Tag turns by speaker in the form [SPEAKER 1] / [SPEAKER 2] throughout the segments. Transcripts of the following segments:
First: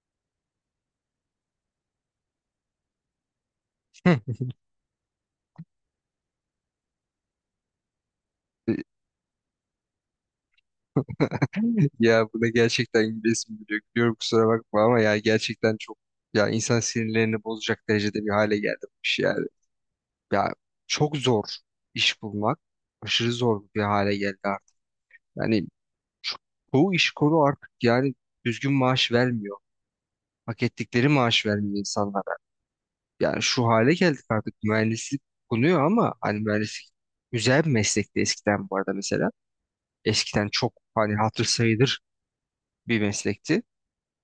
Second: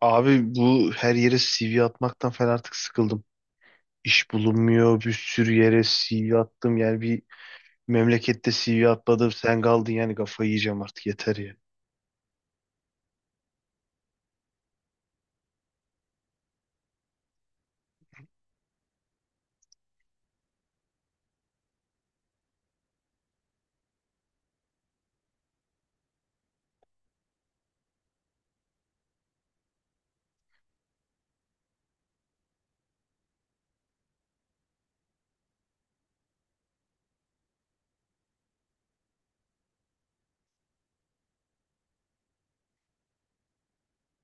[SPEAKER 1] Abi bu her yere CV atmaktan falan artık sıkıldım.
[SPEAKER 2] Hı.
[SPEAKER 1] İş bulunmuyor, bir sürü yere CV attım. Yani bir memlekette CV atmadım, sen kaldın yani kafayı yiyeceğim artık yeter ya.
[SPEAKER 2] Ya buna gerçekten gülesim geliyor. Gülüyorum kusura bakma ama ya gerçekten çok, ya insan sinirlerini bozacak derecede bir hale geldi bu iş yani. Ya çok zor iş bulmak. Aşırı zor bir hale geldi artık. Yani şu- çoğu iş kolu artık yani düzgün maaş vermiyor. Hak ettikleri maaş vermiyor insanlara. Yani şu hale geldik artık, mühendislik konuyor ama hani mühendislik güzel bir meslekti eskiden bu arada mesela. Eskiden çok hani hatır sayılır bir meslekti.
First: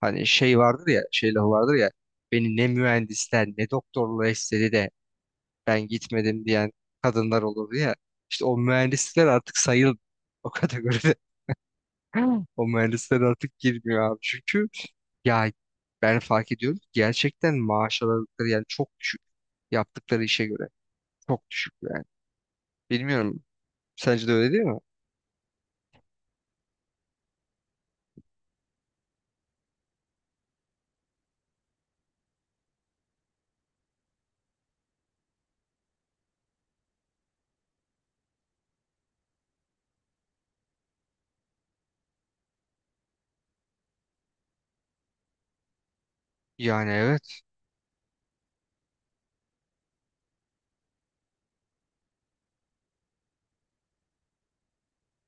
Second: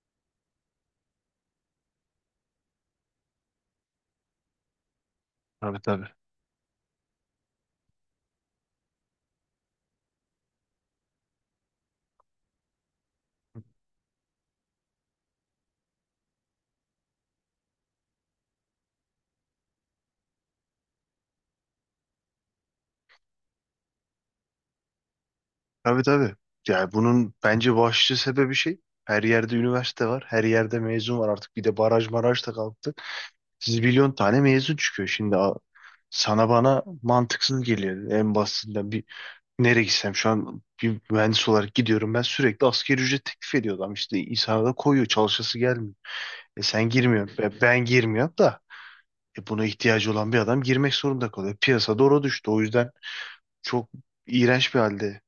[SPEAKER 2] Hani şey vardır ya, şey lafı vardır ya. Beni ne mühendisler ne doktorlar istedi de
[SPEAKER 1] Tabii
[SPEAKER 2] ben
[SPEAKER 1] tabii.
[SPEAKER 2] gitmedim diyen kadınlar olurdu ya. İşte o mühendisler artık o kategoride. O mühendisler artık girmiyor abi. Çünkü ya ben fark ediyorum ki gerçekten maaş aldıkları yani çok düşük. Yaptıkları işe göre çok düşük yani. Bilmiyorum. Sence de öyle değil mi?
[SPEAKER 1] Tabii tabii. Yani bunun bence başlıca sebebi şey. Her yerde üniversite var, her yerde mezun var artık. Bir de baraj maraj da kalktı. Siz milyon tane mezun çıkıyor şimdi. Sana bana mantıksız geliyor en basitinden. Nereye gitsem şu an bir mühendis olarak gidiyorum. Ben sürekli asgari ücret teklif ediyor adam. İşte insana da koyuyor. Çalışası gelmiyor. E sen
[SPEAKER 2] Yani
[SPEAKER 1] girmiyorsun.
[SPEAKER 2] evet.
[SPEAKER 1] Ben girmiyorum da. E buna ihtiyacı olan bir adam girmek zorunda kalıyor. Piyasa doğru düştü. O yüzden çok iğrenç bir halde.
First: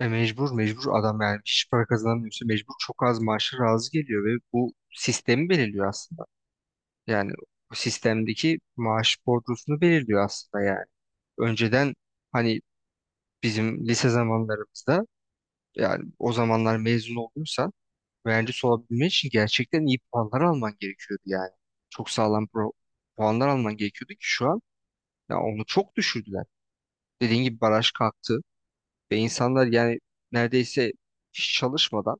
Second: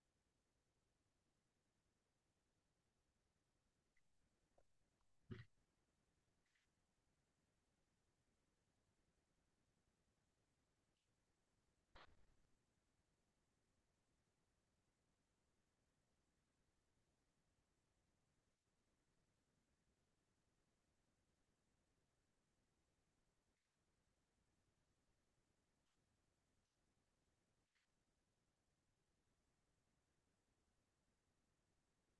[SPEAKER 2] E mecbur adam yani, hiç para kazanamıyorsa mecbur çok az maaşa razı geliyor ve bu sistemi belirliyor aslında. Yani o sistemdeki maaş bordrosunu belirliyor aslında yani. Önceden hani bizim lise zamanlarımızda, yani o zamanlar mezun olduysan mühendis olabilmek için gerçekten iyi puanlar alman gerekiyordu yani. Çok sağlam puanlar alman gerekiyordu ki şu an ya onu çok düşürdüler. Dediğin gibi baraj kalktı ve insanlar yani neredeyse hiç çalışmadan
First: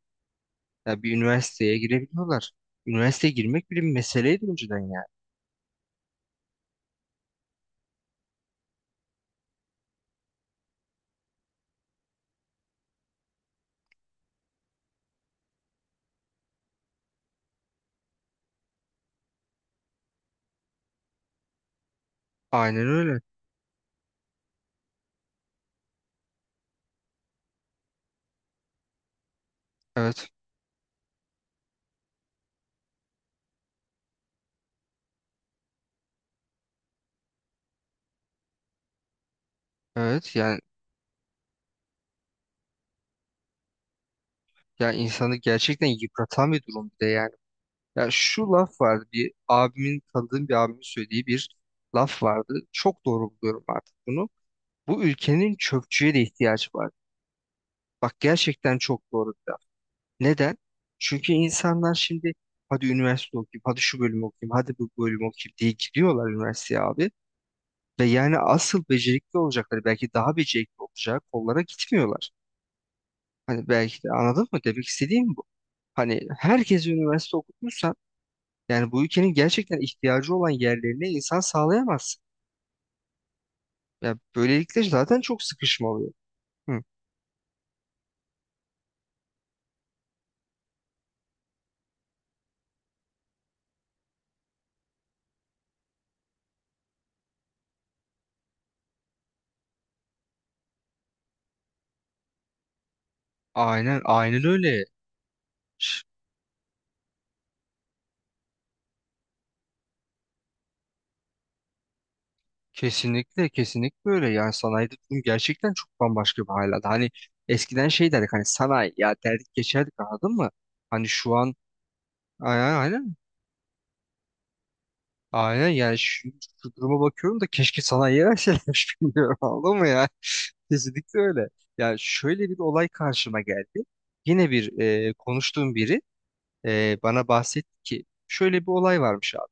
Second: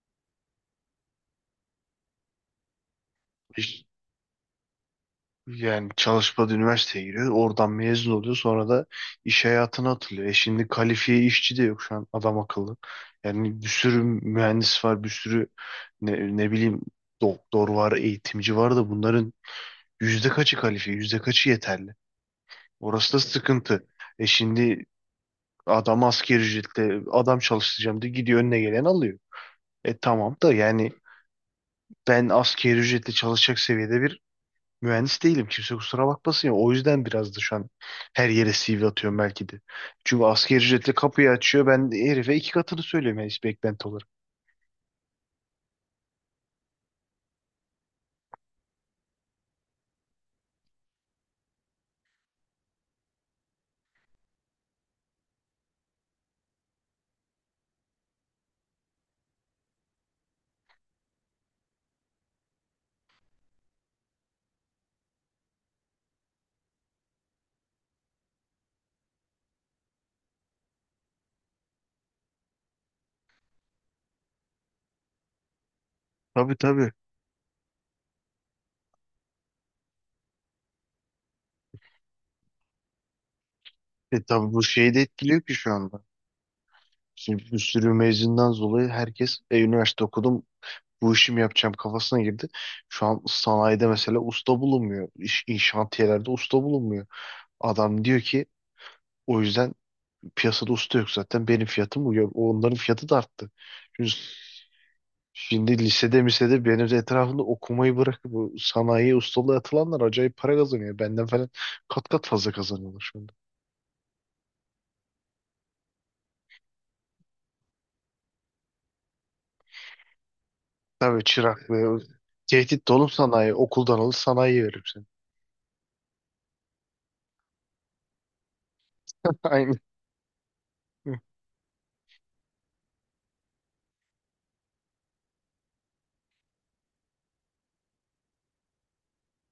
[SPEAKER 2] ya bir üniversiteye girebiliyorlar. Üniversiteye girmek bile
[SPEAKER 1] İş-
[SPEAKER 2] bir meseleydi önceden yani.
[SPEAKER 1] Yani çalışmadı üniversiteye giriyor. Oradan mezun oluyor. Sonra da iş hayatına atılıyor. E şimdi kalifiye işçi de yok şu an adam akıllı. Yani bir sürü mühendis var. Bir sürü ne bileyim doktor var, eğitimci var da bunların yüzde kaçı kalifiye, yüzde kaçı yeterli?
[SPEAKER 2] Aynen
[SPEAKER 1] Orası da
[SPEAKER 2] öyle.
[SPEAKER 1] sıkıntı. E şimdi adam asgari ücretle adam çalıştıracağım diye gidiyor önüne gelen alıyor. E
[SPEAKER 2] Evet.
[SPEAKER 1] tamam da yani ben asgari ücretle çalışacak seviyede bir mühendis değilim. Kimse kusura bakmasın ya. O yüzden biraz da şu an her yere CV atıyorum belki de. Çünkü
[SPEAKER 2] Evet
[SPEAKER 1] asgari
[SPEAKER 2] yani.
[SPEAKER 1] ücretle kapıyı açıyor. Ben de herife 2 katını söylüyorum yani beklenti olarak.
[SPEAKER 2] Ya insanı gerçekten yıpratan bir durum bir de yani. Ya şu laf vardı, bir abimin, tanıdığım bir abimin söylediği bir laf vardı. Çok doğru buluyorum artık bunu. Bu ülkenin çöpçüye de ihtiyacı var. Bak, gerçekten çok doğru bir laf. Neden? Çünkü insanlar şimdi hadi üniversite okuyayım, hadi şu bölümü okuyayım, hadi bu bölümü okuyayım diye gidiyorlar üniversiteye abi. Ve yani asıl becerikli olacakları, belki daha becerikli olacak kollara gitmiyorlar. Hani belki de, anladın mı? Demek istediğim bu. Hani
[SPEAKER 1] Tabii
[SPEAKER 2] herkes
[SPEAKER 1] tabii.
[SPEAKER 2] üniversite okutmuş. Yani bu ülkenin gerçekten ihtiyacı olan yerlerine insan sağlayamaz. Ya
[SPEAKER 1] E tabii bu
[SPEAKER 2] böylelikle
[SPEAKER 1] şeyi de
[SPEAKER 2] zaten çok
[SPEAKER 1] etkiliyor ki şu
[SPEAKER 2] sıkışma
[SPEAKER 1] anda.
[SPEAKER 2] oluyor. Hı.
[SPEAKER 1] Şimdi bir sürü mezundan dolayı herkes üniversite okudum bu işi yapacağım kafasına girdi. Şu an sanayide mesela usta bulunmuyor. İnşaatiyelerde usta bulunmuyor. Adam diyor ki o yüzden piyasada usta yok zaten benim fiyatım bu. Yok, onların fiyatı da arttı.
[SPEAKER 2] Aynen,
[SPEAKER 1] Çünkü
[SPEAKER 2] aynen öyle.
[SPEAKER 1] şimdi
[SPEAKER 2] Ş-
[SPEAKER 1] lisede misede benim de etrafımda okumayı bırakıp bu sanayiye ustalığa atılanlar acayip para kazanıyor. Benden falan kat kat fazla kazanıyorlar şu anda.
[SPEAKER 2] Kesinlikle, kesinlikle öyle. Yani sanayide durum gerçekten çok bambaşka bir hal aldı. Hani eskiden şey derdik, hani sanayi ya derdik geçerdik, anladın mı? Hani
[SPEAKER 1] Tabii
[SPEAKER 2] şu an
[SPEAKER 1] çırak ve
[SPEAKER 2] aynen
[SPEAKER 1] tehdit dolum
[SPEAKER 2] aynen.
[SPEAKER 1] sanayi okuldan alır sanayiye verir seni.
[SPEAKER 2] Aynen yani, şu, şu duruma bakıyorum da keşke sanayiye verselermiş bilmiyorum, anladın
[SPEAKER 1] Aynen.
[SPEAKER 2] mı ya? Kesinlikle öyle. Yani şöyle bir olay karşıma geldi. Yine bir konuştuğum biri bana bahsetti ki şöyle bir olay varmış abi.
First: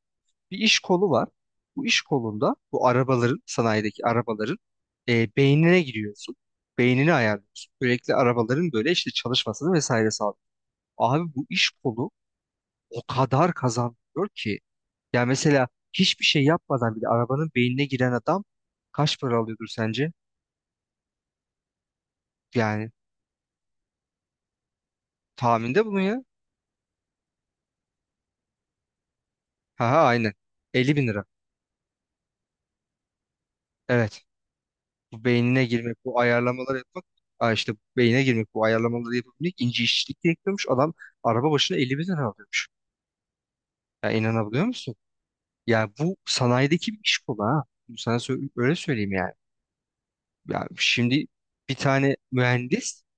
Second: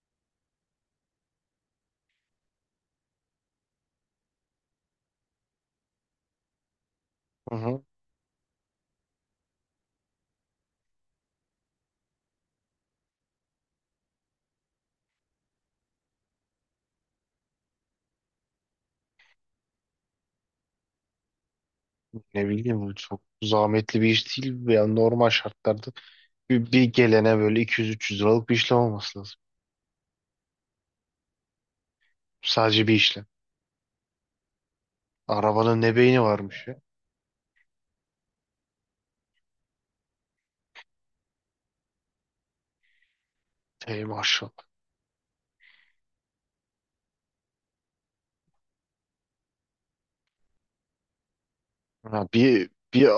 [SPEAKER 2] Bir iş kolu var. Bu iş kolunda bu arabaların, sanayideki arabaların beynine giriyorsun. Beynini
[SPEAKER 1] Hı
[SPEAKER 2] ayarlıyorsun.
[SPEAKER 1] hı.
[SPEAKER 2] Sürekli arabaların böyle işte çalışmasını vesaire sağlıyor. Abi bu iş kolu o kadar kazandırıyor ki ya mesela hiçbir şey yapmadan bile arabanın beynine giren adam kaç para alıyordur sence?
[SPEAKER 1] Ne
[SPEAKER 2] Yani
[SPEAKER 1] bileyim çok zahmetli bir iş değil. Yani normal
[SPEAKER 2] tahminde
[SPEAKER 1] şartlarda
[SPEAKER 2] bunu ya.
[SPEAKER 1] bir gelene böyle 200-300 liralık bir işlem olması lazım.
[SPEAKER 2] Ha ha aynen. 50 bin lira.
[SPEAKER 1] Sadece bir işlem.
[SPEAKER 2] Evet. Bu beynine
[SPEAKER 1] Arabanın
[SPEAKER 2] girmek,
[SPEAKER 1] ne
[SPEAKER 2] bu
[SPEAKER 1] beyni varmış
[SPEAKER 2] ayarlamaları
[SPEAKER 1] ya.
[SPEAKER 2] yapmak, aa işte beyine girmek, bu ayarlamaları yapabilmek ince işçilik gerekiyormuş. Adam araba başına 50 bin lira alıyormuş.
[SPEAKER 1] Ey
[SPEAKER 2] Ya inanabiliyor
[SPEAKER 1] maşallah.
[SPEAKER 2] musun? Ya bu sanayideki bir iş kolu ha. Bunu sana öyle söyleyeyim yani. Ya şimdi bir tane
[SPEAKER 1] Ha,
[SPEAKER 2] mühendis,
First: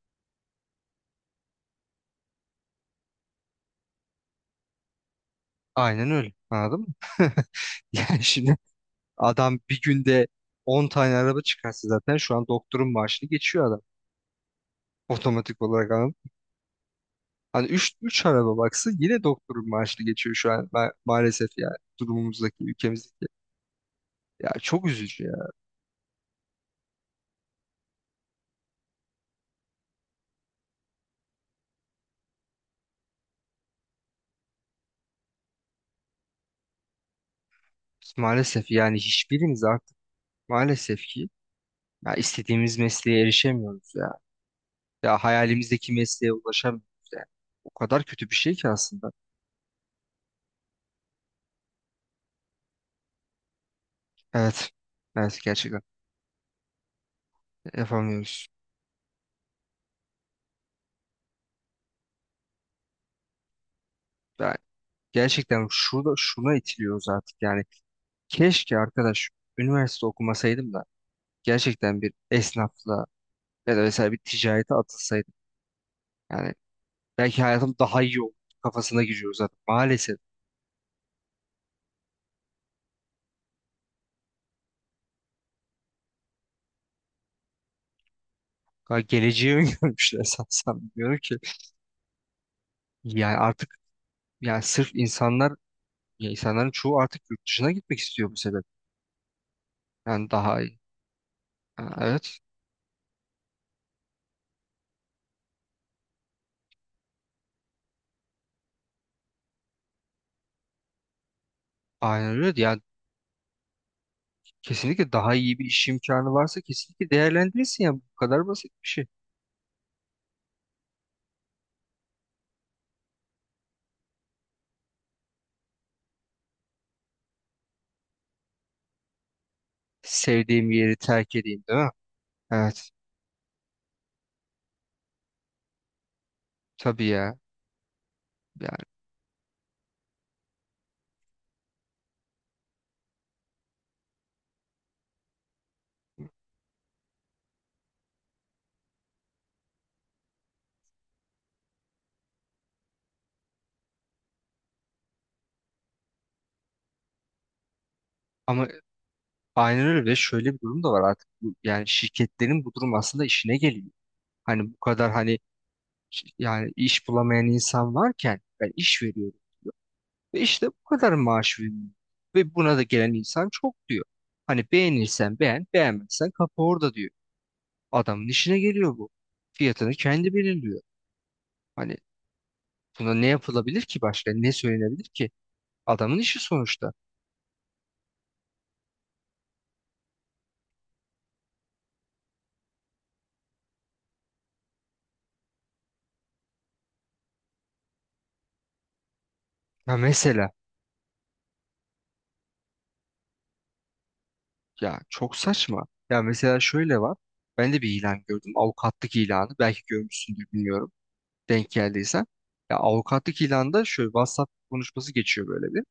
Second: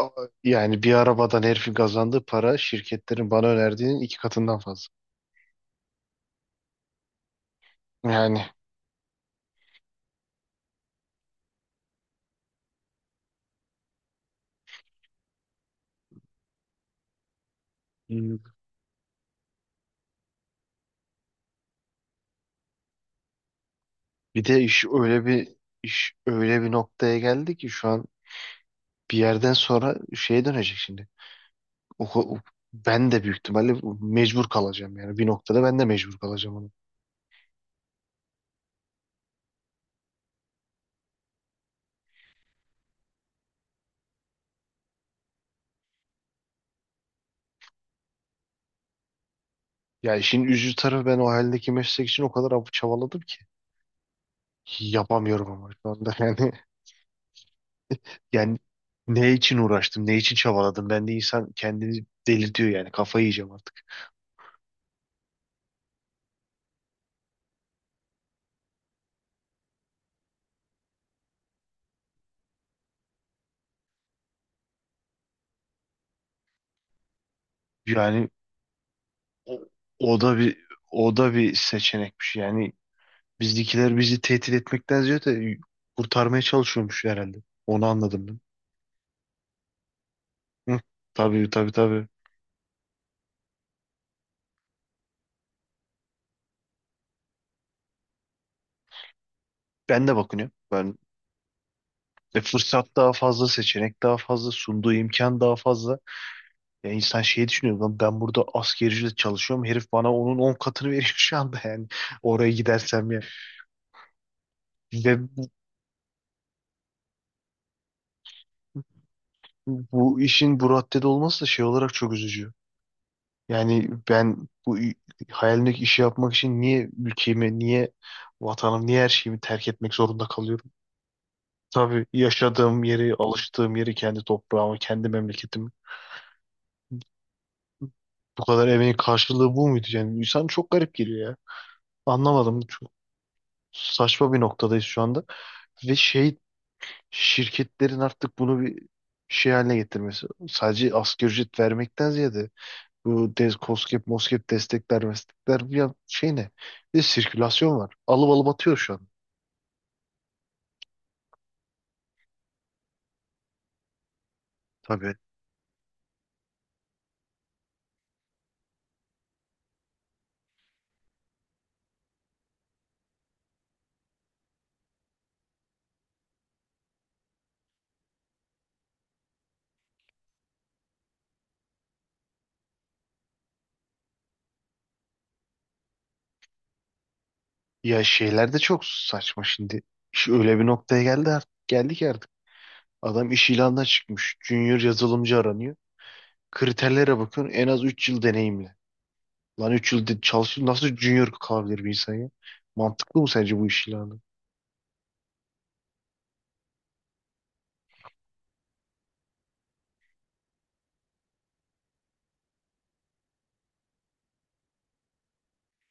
[SPEAKER 1] yani bir arabadan herifin kazandığı para şirketlerin bana önerdiğinin 2 katından fazla.
[SPEAKER 2] aynen öyle. Anladın mı? Yani
[SPEAKER 1] Yani
[SPEAKER 2] şimdi adam bir günde 10 tane araba çıkarsa zaten şu an doktorun maaşını geçiyor adam. Otomatik olarak hani üç araba baksa yine doktorun maaşını geçiyor şu an maalesef, yani durumumuzdaki ülkemizdeki.
[SPEAKER 1] bir
[SPEAKER 2] Ya
[SPEAKER 1] de
[SPEAKER 2] çok üzücü ya.
[SPEAKER 1] iş öyle bir noktaya geldi ki şu an bir yerden sonra şeye dönecek şimdi. O, o- Ben de büyük ihtimalle mecbur kalacağım yani bir noktada ben de mecbur kalacağım ona.
[SPEAKER 2] Maalesef yani hiçbirimiz artık, maalesef ki, ya istediğimiz mesleğe erişemiyoruz ya. Ya hayalimizdeki mesleğe ulaşamıyoruz yani. O kadar kötü bir şey ki aslında.
[SPEAKER 1] Ya işin üzücü tarafı ben o haldeki meslek için o kadar çabaladım ki.
[SPEAKER 2] Evet. Evet
[SPEAKER 1] Yapamıyorum ama
[SPEAKER 2] gerçekten
[SPEAKER 1] şu anda yani.
[SPEAKER 2] yapamıyoruz.
[SPEAKER 1] Yani ne için uğraştım, ne için çabaladım? Ben de insan kendini delirtiyor yani. Kafayı yiyeceğim artık.
[SPEAKER 2] Yani gerçekten şurada şuna itiliyoruz artık yani. Keşke arkadaş üniversite okumasaydım da gerçekten bir esnafla ya da mesela bir ticarete atılsaydım. Yani belki hayatım daha iyi
[SPEAKER 1] Yani
[SPEAKER 2] olur kafasına giriyoruz zaten.
[SPEAKER 1] o,
[SPEAKER 2] Maalesef.
[SPEAKER 1] o da bir o da bir seçenekmiş. Yani bizdekiler bizi tehdit etmekten ziyade kurtarmaya çalışıyormuş herhalde. Onu anladım ben.
[SPEAKER 2] Ha, geleceği öngörmüşler sanırsam.
[SPEAKER 1] Hı,
[SPEAKER 2] Bilmiyorum ki.
[SPEAKER 1] tabii tabii tabii.
[SPEAKER 2] Yani artık, yani sırf insanlar, ya insanların çoğu artık yurt dışına gitmek istiyor bu sebep.
[SPEAKER 1] Ben de
[SPEAKER 2] Yani
[SPEAKER 1] bakınıyorum.
[SPEAKER 2] daha iyi.
[SPEAKER 1] Ben
[SPEAKER 2] Ha, evet.
[SPEAKER 1] fırsat daha fazla, seçenek daha fazla, sunduğu imkan daha fazla. Ya insan şey düşünüyor lan ben burada askerciyle çalışıyorum herif bana onun 10 katını veriyor şu anda yani
[SPEAKER 2] Aynen
[SPEAKER 1] oraya
[SPEAKER 2] öyle. Yani
[SPEAKER 1] gidersem ya.
[SPEAKER 2] kesinlikle
[SPEAKER 1] Ve
[SPEAKER 2] daha
[SPEAKER 1] bu,
[SPEAKER 2] iyi bir iş imkanı varsa kesinlikle değerlendirirsin ya. Bu kadar basit bir şey.
[SPEAKER 1] bu işin bu raddede olması da şey olarak çok üzücü. Yani ben hayalimdeki işi yapmak için niye ülkemi, niye vatanım, niye her şeyimi terk etmek zorunda
[SPEAKER 2] Sevdiğim
[SPEAKER 1] kalıyorum?
[SPEAKER 2] yeri terk edeyim, değil mi?
[SPEAKER 1] Tabii yaşadığım
[SPEAKER 2] Evet.
[SPEAKER 1] yeri, alıştığım yeri, kendi toprağımı, kendi memleketimi.
[SPEAKER 2] Tabii ya.
[SPEAKER 1] Bu kadar
[SPEAKER 2] Yani
[SPEAKER 1] emeğin karşılığı bu muydu? Yani insan çok garip geliyor ya. Anlamadım. Çok saçma bir noktadayız şu anda. Ve şey şirketlerin artık bunu bir şey haline getirmesi. Sadece asgari ücret vermekten ziyade bu DES, KOSGEB, MOSGEB destekler, meslekler bir şey ne? Bir de sirkülasyon var. Alıp alıp
[SPEAKER 2] ama
[SPEAKER 1] atıyor şu an.
[SPEAKER 2] aynen öyle, ve şöyle bir durum da var artık. Yani şirketlerin, bu durum aslında işine geliyor. Hani bu kadar
[SPEAKER 1] Tabii.
[SPEAKER 2] hani, yani iş bulamayan insan varken ben iş veriyorum. Ve işte bu kadar maaş veriyorum. Ve buna da gelen insan çok diyor. Hani beğenirsen beğen, beğenmezsen kapı orada diyor. Adamın işine geliyor bu. Fiyatını kendi belirliyor. Hani buna ne yapılabilir ki başka? Ne söylenebilir ki? Adamın işi sonuçta.
[SPEAKER 1] Ya şeyler de çok saçma şimdi. İş öyle bir noktaya geldi artık. Geldi ki artık. Adam iş ilanına çıkmış. Junior yazılımcı aranıyor. Kriterlere bakın en az 3 yıl deneyimli. Lan 3
[SPEAKER 2] Ya
[SPEAKER 1] yıl
[SPEAKER 2] mesela,
[SPEAKER 1] çalışıyor. Nasıl junior kalabilir bir insan ya? Mantıklı mı sence bu iş ilanı?
[SPEAKER 2] ya çok saçma. Ya mesela şöyle var. Ben de bir ilan gördüm. Avukatlık ilanı. Belki görmüşsündür, bilmiyorum. Denk geldiysen. Ya avukatlık ilanında şöyle WhatsApp konuşması geçiyor, böyle bir,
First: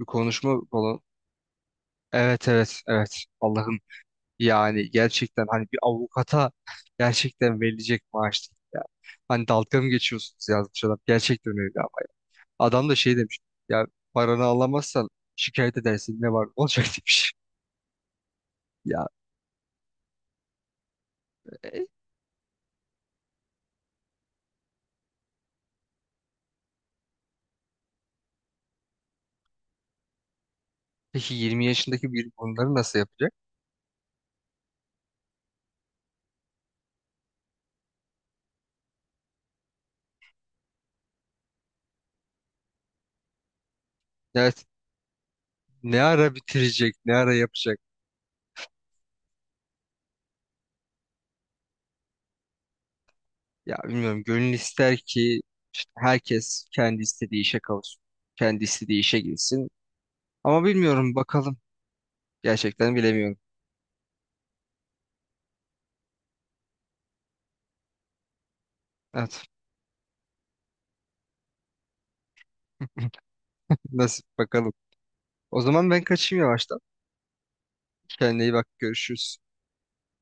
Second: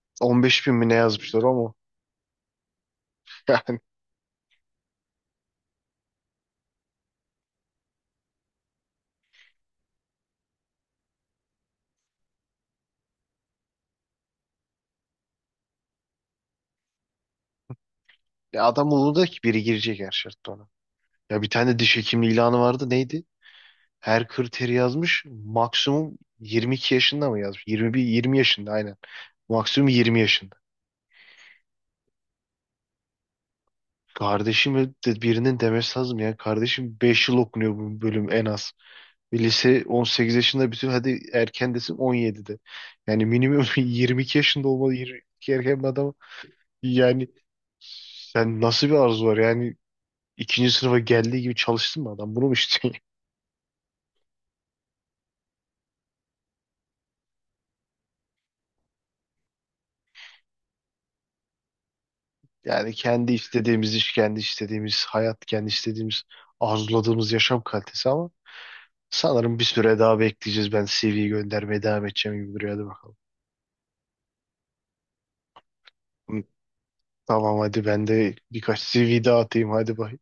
[SPEAKER 2] bir konuşma
[SPEAKER 1] 15 bin mi ne
[SPEAKER 2] falan.
[SPEAKER 1] yazmışlar ama.
[SPEAKER 2] Evet evet evet, Allah'ım, yani gerçekten hani bir avukata gerçekten verilecek maaş değil ya. Hani dalga mı geçiyorsunuz yazmış adam. Gerçekten öyle ama. Adam da şey demiş, ya paranı alamazsan şikayet edersin, ne var ne olacak demiş.
[SPEAKER 1] Ya adam
[SPEAKER 2] Ya
[SPEAKER 1] umurunda ki biri girecek her şartta ona. Ya bir tane
[SPEAKER 2] e,
[SPEAKER 1] diş hekimi ilanı vardı neydi? Her kriteri yazmış maksimum 22 yaşında mı yazmış? 21, 20 yaşında aynen. Maksimum 20 yaşında.
[SPEAKER 2] peki 20 yaşındaki biri bunları nasıl yapacak?
[SPEAKER 1] Kardeşim de birinin demesi lazım ya. Kardeşim 5 yıl okunuyor bu bölüm en az. Bir lise 18 yaşında bütün hadi erken desin 17'de. Yani minimum 22
[SPEAKER 2] Evet,
[SPEAKER 1] yaşında olmalı. 22 erken bir
[SPEAKER 2] ne
[SPEAKER 1] adam.
[SPEAKER 2] ara bitirecek, ne
[SPEAKER 1] Yani
[SPEAKER 2] ara yapacak?
[SPEAKER 1] sen nasıl bir arzu var yani ikinci sınıfa geldiği gibi çalıştın mı adam? Bunu mu istiyorsun?
[SPEAKER 2] Ya bilmiyorum, gönül ister ki işte herkes kendi istediği işe kavuşsun. Kendi istediği işe girsin. Ama bilmiyorum bakalım.
[SPEAKER 1] Yani
[SPEAKER 2] Gerçekten
[SPEAKER 1] kendi
[SPEAKER 2] bilemiyorum.
[SPEAKER 1] istediğimiz iş, kendi istediğimiz hayat, kendi istediğimiz arzuladığımız yaşam kalitesi ama
[SPEAKER 2] Evet.
[SPEAKER 1] sanırım bir süre daha bekleyeceğiz. Ben CV'yi göndermeye devam edeceğim gibi duruyor. Hadi bakalım.
[SPEAKER 2] Nasip bakalım. O zaman ben kaçayım
[SPEAKER 1] Hı,
[SPEAKER 2] yavaştan.
[SPEAKER 1] tamam hadi ben de
[SPEAKER 2] Kendine iyi bak.
[SPEAKER 1] birkaç CV
[SPEAKER 2] Görüşürüz.
[SPEAKER 1] daha atayım. Hadi bay.